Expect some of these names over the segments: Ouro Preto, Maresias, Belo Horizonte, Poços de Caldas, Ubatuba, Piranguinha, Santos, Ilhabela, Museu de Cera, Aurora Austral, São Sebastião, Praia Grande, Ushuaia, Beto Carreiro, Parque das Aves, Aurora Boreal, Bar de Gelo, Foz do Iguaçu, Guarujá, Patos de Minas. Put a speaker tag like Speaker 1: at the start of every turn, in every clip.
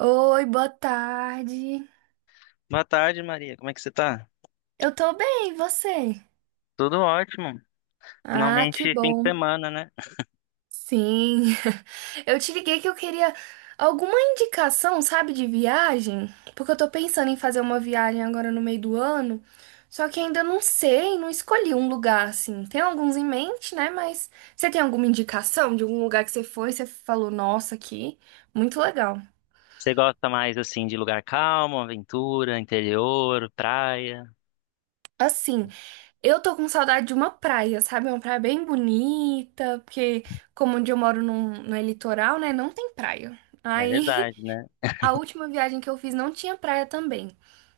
Speaker 1: Oi, boa tarde.
Speaker 2: Boa tarde, Maria. Como é que você tá?
Speaker 1: Eu tô bem, e você?
Speaker 2: Tudo ótimo.
Speaker 1: Ah, que
Speaker 2: Finalmente, fim de
Speaker 1: bom.
Speaker 2: semana, né?
Speaker 1: Sim. Eu te liguei que eu queria alguma indicação, sabe, de viagem? Porque eu tô pensando em fazer uma viagem agora no meio do ano, só que ainda não sei, não escolhi um lugar assim. Tem alguns em mente, né? Mas você tem alguma indicação de algum lugar que você foi, você falou, nossa, aqui, muito legal.
Speaker 2: Você gosta mais, assim, de lugar calmo, aventura, interior, praia?
Speaker 1: Assim, eu tô com saudade de uma praia, sabe? É uma praia bem bonita, porque como onde eu moro não é litoral, né? Não tem praia.
Speaker 2: É
Speaker 1: Aí
Speaker 2: verdade, né?
Speaker 1: a última viagem que eu fiz não tinha praia também.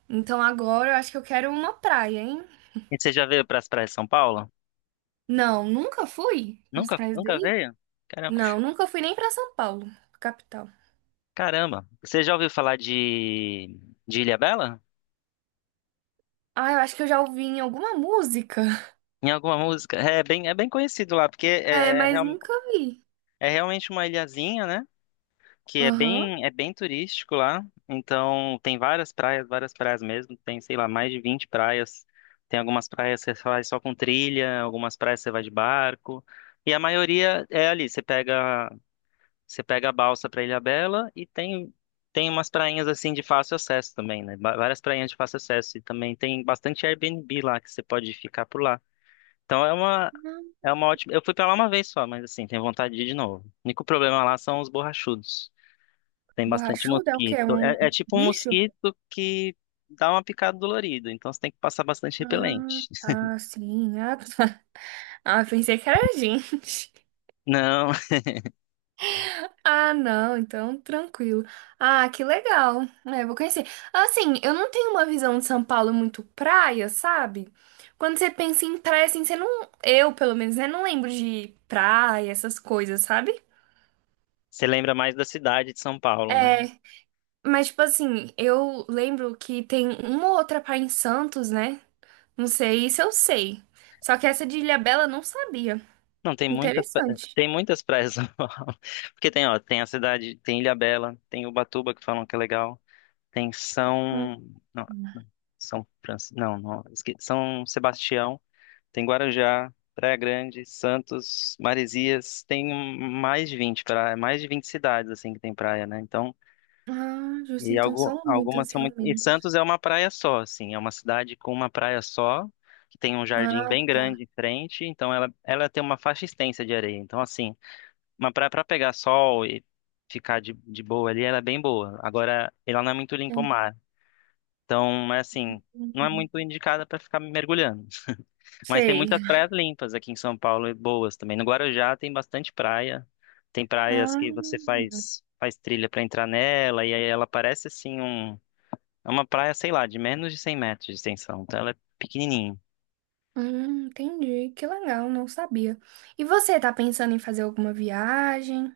Speaker 1: Então agora eu acho que eu quero uma praia, hein?
Speaker 2: E você já veio para as praias de São Paulo?
Speaker 1: Não, nunca fui para as
Speaker 2: Nunca,
Speaker 1: praias
Speaker 2: nunca
Speaker 1: daí?
Speaker 2: veio? Caramba.
Speaker 1: Não, nunca fui nem pra São Paulo, capital.
Speaker 2: Caramba. Você já ouviu falar de Ilhabela?
Speaker 1: Ah, eu acho que eu já ouvi em alguma música.
Speaker 2: Em alguma música? É bem conhecido lá, porque
Speaker 1: É, mas nunca vi.
Speaker 2: é realmente uma ilhazinha, né, que é
Speaker 1: Aham.
Speaker 2: bem, é bem turístico lá. Então tem várias praias mesmo. Tem, sei lá, mais de 20 praias. Tem algumas praias que você vai só com trilha, algumas praias você vai de barco. E a maioria é ali, você pega a balsa para Ilhabela e tem umas prainhas assim de fácil acesso também, né? Várias prainhas de fácil acesso e também tem bastante Airbnb lá que você pode ficar por lá. Então é uma
Speaker 1: Não.
Speaker 2: é uma ótima. Eu fui pra lá uma vez só, mas assim, tenho vontade de ir de novo. O único problema lá são os borrachudos. Tem bastante
Speaker 1: Borrachuda é o quê? É
Speaker 2: mosquito.
Speaker 1: um
Speaker 2: É tipo um
Speaker 1: bicho?
Speaker 2: mosquito que dá uma picada dolorida, então você tem que passar bastante
Speaker 1: Ah,
Speaker 2: repelente.
Speaker 1: tá, sim. Ah, tá. Ah, pensei que era a gente.
Speaker 2: Não,
Speaker 1: Ah, não, então tranquilo. Ah, que legal. É, vou conhecer. Assim, eu não tenho uma visão de São Paulo muito praia, sabe? Quando você pensa em praia, assim, você não. Eu, pelo menos, né, não lembro de praia, essas coisas, sabe?
Speaker 2: você lembra mais da cidade de São Paulo, né?
Speaker 1: É, mas, tipo assim, eu lembro que tem uma ou outra praia em Santos, né? Não sei, isso eu sei. Só que essa de Ilhabela eu não sabia.
Speaker 2: Não,
Speaker 1: Interessante.
Speaker 2: tem muitas praias de São Paulo. Porque tem, ó, tem a cidade, tem Ilhabela, tem Ubatuba que falam que é legal, tem
Speaker 1: Hum.
Speaker 2: São, não, São Francisco, não, não, São Sebastião, tem Guarujá, Praia Grande, Santos, Maresias, tem mais de 20 praias, mais de 20 cidades assim que tem praia, né? Então.
Speaker 1: Ah, justo,
Speaker 2: E
Speaker 1: então são muitas,
Speaker 2: algumas são muito. E
Speaker 1: realmente.
Speaker 2: Santos é uma praia só, assim, é uma cidade com uma praia só, que tem um jardim
Speaker 1: Ah,
Speaker 2: bem
Speaker 1: tá.
Speaker 2: grande em frente, então ela tem uma faixa extensa de areia. Então, assim, uma praia para pegar sol e ficar de boa ali, ela é bem boa. Agora, ela não é muito limpa o mar. Então, é assim, não é
Speaker 1: Uhum.
Speaker 2: muito indicada para ficar mergulhando. Mas tem
Speaker 1: Sei.
Speaker 2: muitas praias limpas aqui em São Paulo e boas também. No Guarujá tem bastante praia. Tem praias
Speaker 1: Ah,
Speaker 2: que você faz trilha para entrar nela, e aí ela parece assim é uma praia, sei lá, de menos de 100 metros de extensão, então ela é pequenininha.
Speaker 1: entendi. Que legal, não sabia. E você tá pensando em fazer alguma viagem?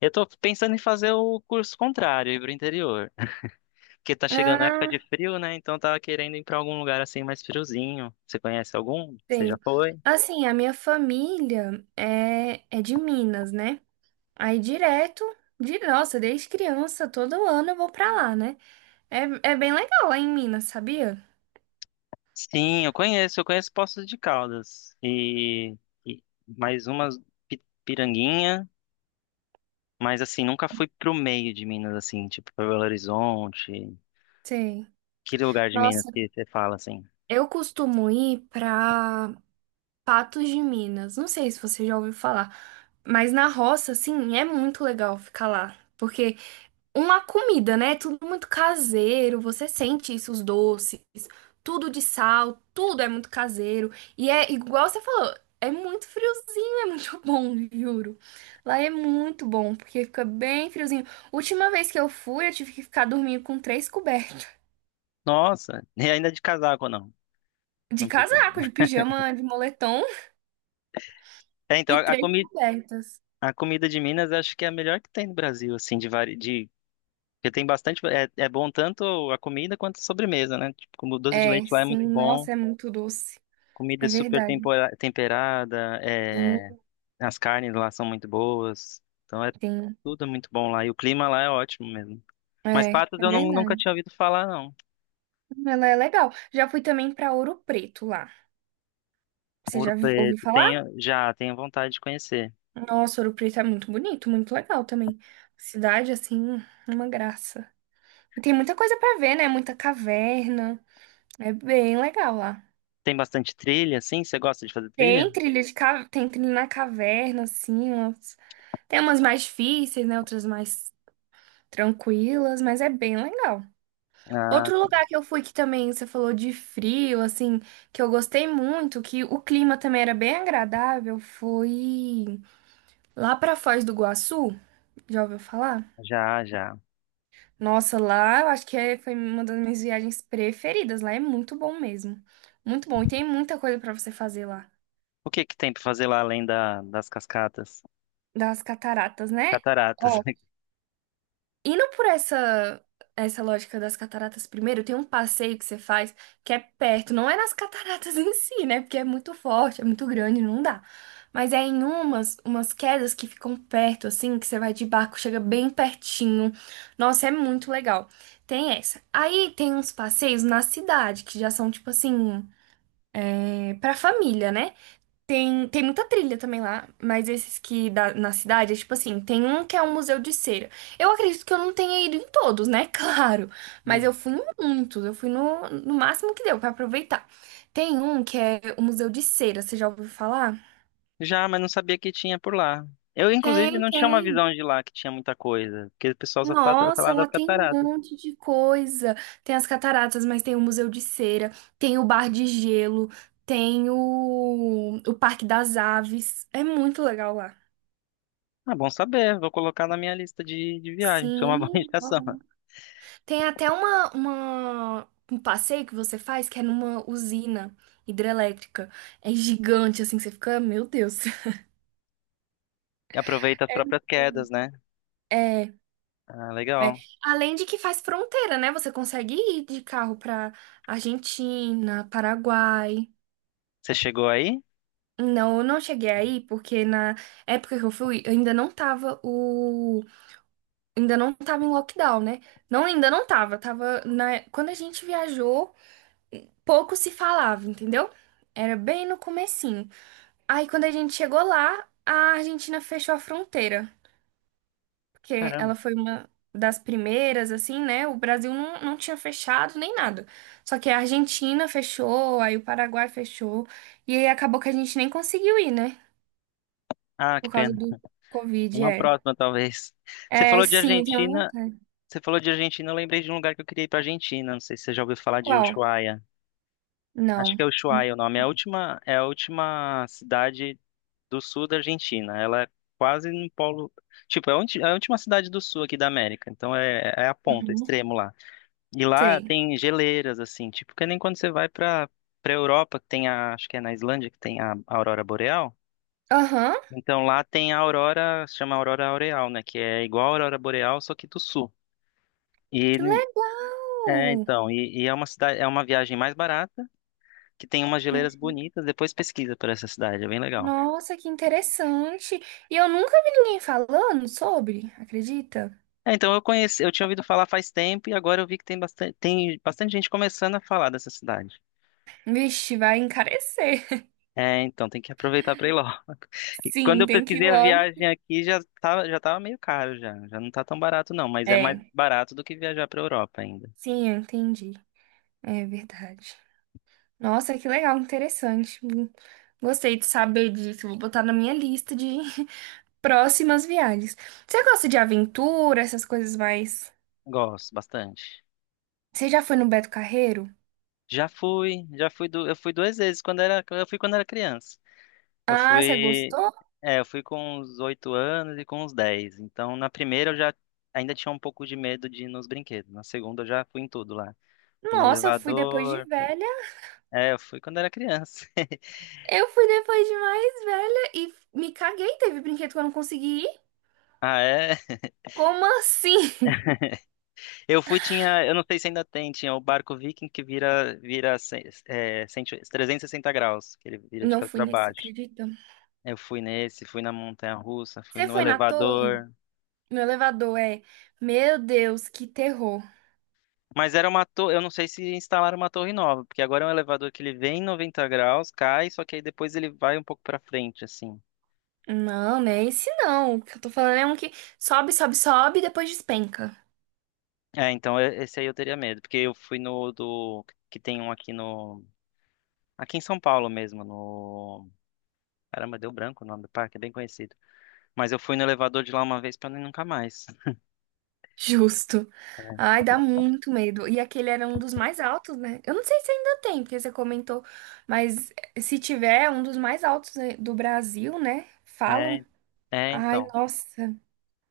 Speaker 2: Eu tô pensando em fazer o curso contrário, ir pro interior, porque tá chegando a época de
Speaker 1: Ah,
Speaker 2: frio, né? Então eu tava querendo ir pra algum lugar assim mais friozinho. Você conhece algum? Você já
Speaker 1: sei.
Speaker 2: foi?
Speaker 1: Assim, a minha família é de Minas, né? Aí direto, de nossa, desde criança, todo ano eu vou pra lá, né? É, é bem legal lá em Minas, sabia?
Speaker 2: Sim, eu conheço Poços de Caldas e mais umas Piranguinha, mas assim, nunca fui pro meio de Minas, assim, tipo pra Belo Horizonte,
Speaker 1: Sei.
Speaker 2: aquele lugar de Minas
Speaker 1: Nossa,
Speaker 2: que você fala assim,
Speaker 1: eu costumo ir pra Patos de Minas. Não sei se você já ouviu falar, mas na roça, assim, é muito legal ficar lá. Porque uma comida, né? É tudo muito caseiro, você sente isso, os doces, tudo de sal, tudo é muito caseiro. E é igual você falou, é muito friozinho, é muito bom, juro. Lá é muito bom, porque fica bem friozinho. Última vez que eu fui, eu tive que ficar dormindo com três cobertas.
Speaker 2: nossa, e ainda de casaco não,
Speaker 1: De
Speaker 2: não precisa.
Speaker 1: casaco, de pijama, de moletom
Speaker 2: É, então
Speaker 1: e três cobertas.
Speaker 2: a comida de Minas acho que é a melhor que tem no Brasil, assim, de vari... de porque tem bastante, é bom tanto a comida quanto a sobremesa, né? Tipo, como o doce de
Speaker 1: É,
Speaker 2: leite lá é
Speaker 1: sim,
Speaker 2: muito bom,
Speaker 1: nossa, é muito doce.
Speaker 2: comida é
Speaker 1: É
Speaker 2: super
Speaker 1: verdade.
Speaker 2: temperada,
Speaker 1: Sim,
Speaker 2: as carnes lá são muito boas, então é
Speaker 1: sim.
Speaker 2: tudo muito bom lá e o clima lá é ótimo mesmo. Mas
Speaker 1: É,
Speaker 2: Patos
Speaker 1: é
Speaker 2: eu nunca
Speaker 1: verdade.
Speaker 2: tinha ouvido falar, não.
Speaker 1: Ela é legal. Já fui também pra Ouro Preto lá. Você
Speaker 2: Ouro
Speaker 1: já ouviu
Speaker 2: Preto,
Speaker 1: falar?
Speaker 2: tenho, já tenho vontade de conhecer.
Speaker 1: Nossa, Ouro Preto é muito bonito, muito legal também. Cidade, assim, uma graça. E tem muita coisa pra ver, né? Muita caverna. É bem legal lá.
Speaker 2: Tem bastante trilha, sim? Você gosta de fazer trilha?
Speaker 1: Tem trilha na caverna, assim, tem umas mais difíceis, né? Outras mais tranquilas, mas é bem legal.
Speaker 2: Ah,
Speaker 1: Outro lugar que eu fui que também você falou de frio, assim, que eu gostei muito, que o clima também era bem agradável, foi lá pra Foz do Iguaçu. Já ouviu falar?
Speaker 2: já, já.
Speaker 1: Nossa, lá eu acho que foi uma das minhas viagens preferidas. Lá é muito bom mesmo. Muito bom. E tem muita coisa pra você fazer lá.
Speaker 2: O que que tem para fazer lá além das cascatas?
Speaker 1: Das cataratas, né?
Speaker 2: Cataratas.
Speaker 1: Indo por essa lógica das cataratas primeiro, tem um passeio que você faz que é perto, não é nas cataratas em si, né? Porque é muito forte, é muito grande, não dá. Mas é em umas quedas que ficam perto assim, que você vai de barco, chega bem pertinho. Nossa, é muito legal. Tem essa. Aí tem uns passeios na cidade que já são tipo assim, é, pra família, né? Tem muita trilha também lá, mas esses que da, na cidade, é tipo assim, tem um que é um museu de cera. Eu acredito que eu não tenha ido em todos, né? Claro. Mas
Speaker 2: Hum.
Speaker 1: eu fui em muitos, eu fui no máximo que deu pra aproveitar. Tem um que é o Museu de Cera, você já ouviu falar?
Speaker 2: Já, mas não sabia que tinha por lá. Eu, inclusive,
Speaker 1: Tem,
Speaker 2: não tinha uma
Speaker 1: tem.
Speaker 2: visão de lá que tinha muita coisa, porque o pessoal só fala,
Speaker 1: Nossa,
Speaker 2: fala das
Speaker 1: lá tem um
Speaker 2: cataratas.
Speaker 1: monte de coisa. Tem as cataratas, mas tem o Museu de Cera, tem o Bar de Gelo, tem o Parque das Aves. É muito legal lá.
Speaker 2: Ah, bom saber, vou colocar na minha lista de viagem. Isso é uma boa
Speaker 1: Sim,
Speaker 2: indicação.
Speaker 1: tem até um passeio que você faz que é numa usina hidrelétrica. É gigante, assim, que você fica, meu Deus.
Speaker 2: Aproveita as próprias quedas, né?
Speaker 1: É, é.
Speaker 2: Ah,
Speaker 1: É.
Speaker 2: legal.
Speaker 1: Além de que faz fronteira, né? Você consegue ir de carro pra Argentina, Paraguai.
Speaker 2: Você chegou aí?
Speaker 1: Não, eu não cheguei aí porque na época que eu fui, ainda não tava o, ainda não tava em lockdown, né? Não, ainda não tava, tava na, quando a gente viajou, pouco se falava, entendeu? Era bem no começo. Aí, quando a gente chegou lá, a Argentina fechou a fronteira, porque
Speaker 2: Caramba.
Speaker 1: ela foi uma das primeiras, assim, né? O Brasil não, não tinha fechado nem nada. Só que a Argentina fechou, aí o Paraguai fechou, e aí acabou que a gente nem conseguiu ir, né?
Speaker 2: Ah, que
Speaker 1: Por causa
Speaker 2: pena.
Speaker 1: do Covid,
Speaker 2: Uma
Speaker 1: é.
Speaker 2: próxima, talvez. Você
Speaker 1: É,
Speaker 2: falou de
Speaker 1: sim, tenho
Speaker 2: Argentina,
Speaker 1: vontade.
Speaker 2: você falou de Argentina, eu lembrei de um lugar que eu queria ir pra Argentina. Não sei se você já ouviu falar de
Speaker 1: Qual?
Speaker 2: Ushuaia. Acho
Speaker 1: Não.
Speaker 2: que é Ushuaia o nome. É a última cidade do sul da Argentina. Ela é quase no polo. Tipo, é a é a última cidade do sul aqui da América. Então é a ponta,
Speaker 1: Uhum.
Speaker 2: extremo lá. E lá
Speaker 1: Sei.
Speaker 2: tem geleiras, assim, tipo, que nem quando você vai pra Europa, que tem a. Acho que é na Islândia que tem a aurora boreal.
Speaker 1: Aham,
Speaker 2: Então lá tem a aurora, se chama aurora aureal, né? Que é igual a aurora boreal, só que do sul. E
Speaker 1: que
Speaker 2: é,
Speaker 1: legal!
Speaker 2: então, e, e é uma cidade, é uma viagem mais barata, que tem umas geleiras bonitas. Depois pesquisa por essa cidade, é bem legal.
Speaker 1: Nossa, que interessante! E eu nunca vi ninguém falando sobre, acredita?
Speaker 2: É, então eu tinha ouvido falar faz tempo e agora eu vi que tem bastante gente começando a falar dessa cidade.
Speaker 1: Vixe, vai encarecer.
Speaker 2: É, então tem que aproveitar para ir logo. E quando
Speaker 1: Sim,
Speaker 2: eu
Speaker 1: tem que ir
Speaker 2: pesquisei a
Speaker 1: logo.
Speaker 2: viagem aqui já tava meio caro já não tá tão barato não, mas é mais
Speaker 1: É.
Speaker 2: barato do que viajar para Europa ainda.
Speaker 1: Sim, eu entendi. É verdade. Nossa, que legal, interessante. Gostei de saber disso. Vou botar na minha lista de próximas viagens. Você gosta de aventura, essas coisas mais.
Speaker 2: Gosto bastante.
Speaker 1: Você já foi no Beto Carreiro?
Speaker 2: Já fui, eu fui duas vezes, eu fui quando era criança. Eu
Speaker 1: Ah, você
Speaker 2: fui,
Speaker 1: gostou?
Speaker 2: eu fui com uns 8 anos e com uns 10. Então, na primeira eu já ainda tinha um pouco de medo de ir nos brinquedos. Na segunda eu já fui em tudo lá. Fui no
Speaker 1: Nossa, eu fui depois de
Speaker 2: elevador.
Speaker 1: velha.
Speaker 2: É, eu fui quando era criança.
Speaker 1: Eu fui depois de mais velha e me caguei. Teve brinquedo que eu não consegui ir.
Speaker 2: Ah, é.
Speaker 1: Como assim?
Speaker 2: Eu não sei se ainda tem, tinha o barco Viking que vira 360 graus, que ele vira de
Speaker 1: Não
Speaker 2: cabeça
Speaker 1: fui
Speaker 2: para
Speaker 1: nesse,
Speaker 2: baixo.
Speaker 1: acredita?
Speaker 2: Eu fui nesse, fui na montanha-russa, fui
Speaker 1: Você
Speaker 2: no
Speaker 1: foi na torre?
Speaker 2: elevador.
Speaker 1: No elevador é, meu Deus, que terror.
Speaker 2: Mas era uma torre, eu não sei se instalaram uma torre nova, porque agora é um elevador que ele vem em 90 graus, cai, só que aí depois ele vai um pouco pra frente, assim.
Speaker 1: Não, não é esse não. O que eu tô falando é um que sobe, sobe, sobe e depois despenca.
Speaker 2: É, então esse aí eu teria medo, porque eu fui no do que tem um aqui no aqui em São Paulo mesmo, no Caramba, deu branco o nome do parque, é bem conhecido. Mas eu fui no elevador de lá uma vez pra não ir nunca mais.
Speaker 1: Justo. Ai, dá muito medo. E aquele era um dos mais altos, né? Eu não sei se ainda tem, porque você comentou, mas se tiver, é um dos mais altos né, do Brasil, né?
Speaker 2: É,
Speaker 1: Falam.
Speaker 2: é, é,
Speaker 1: Ai,
Speaker 2: então.
Speaker 1: nossa,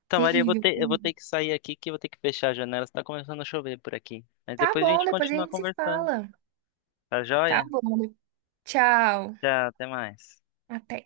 Speaker 2: Então, Maria, eu vou
Speaker 1: terrível.
Speaker 2: ter, eu vou
Speaker 1: Terrível.
Speaker 2: ter que sair aqui que eu vou ter que fechar a janela, está começando a chover por aqui. Mas
Speaker 1: Tá
Speaker 2: depois a
Speaker 1: bom,
Speaker 2: gente
Speaker 1: depois a
Speaker 2: continua
Speaker 1: gente se
Speaker 2: conversando.
Speaker 1: fala.
Speaker 2: Tá
Speaker 1: Tá
Speaker 2: joia?
Speaker 1: bom, tchau.
Speaker 2: Tchau, até mais.
Speaker 1: Até.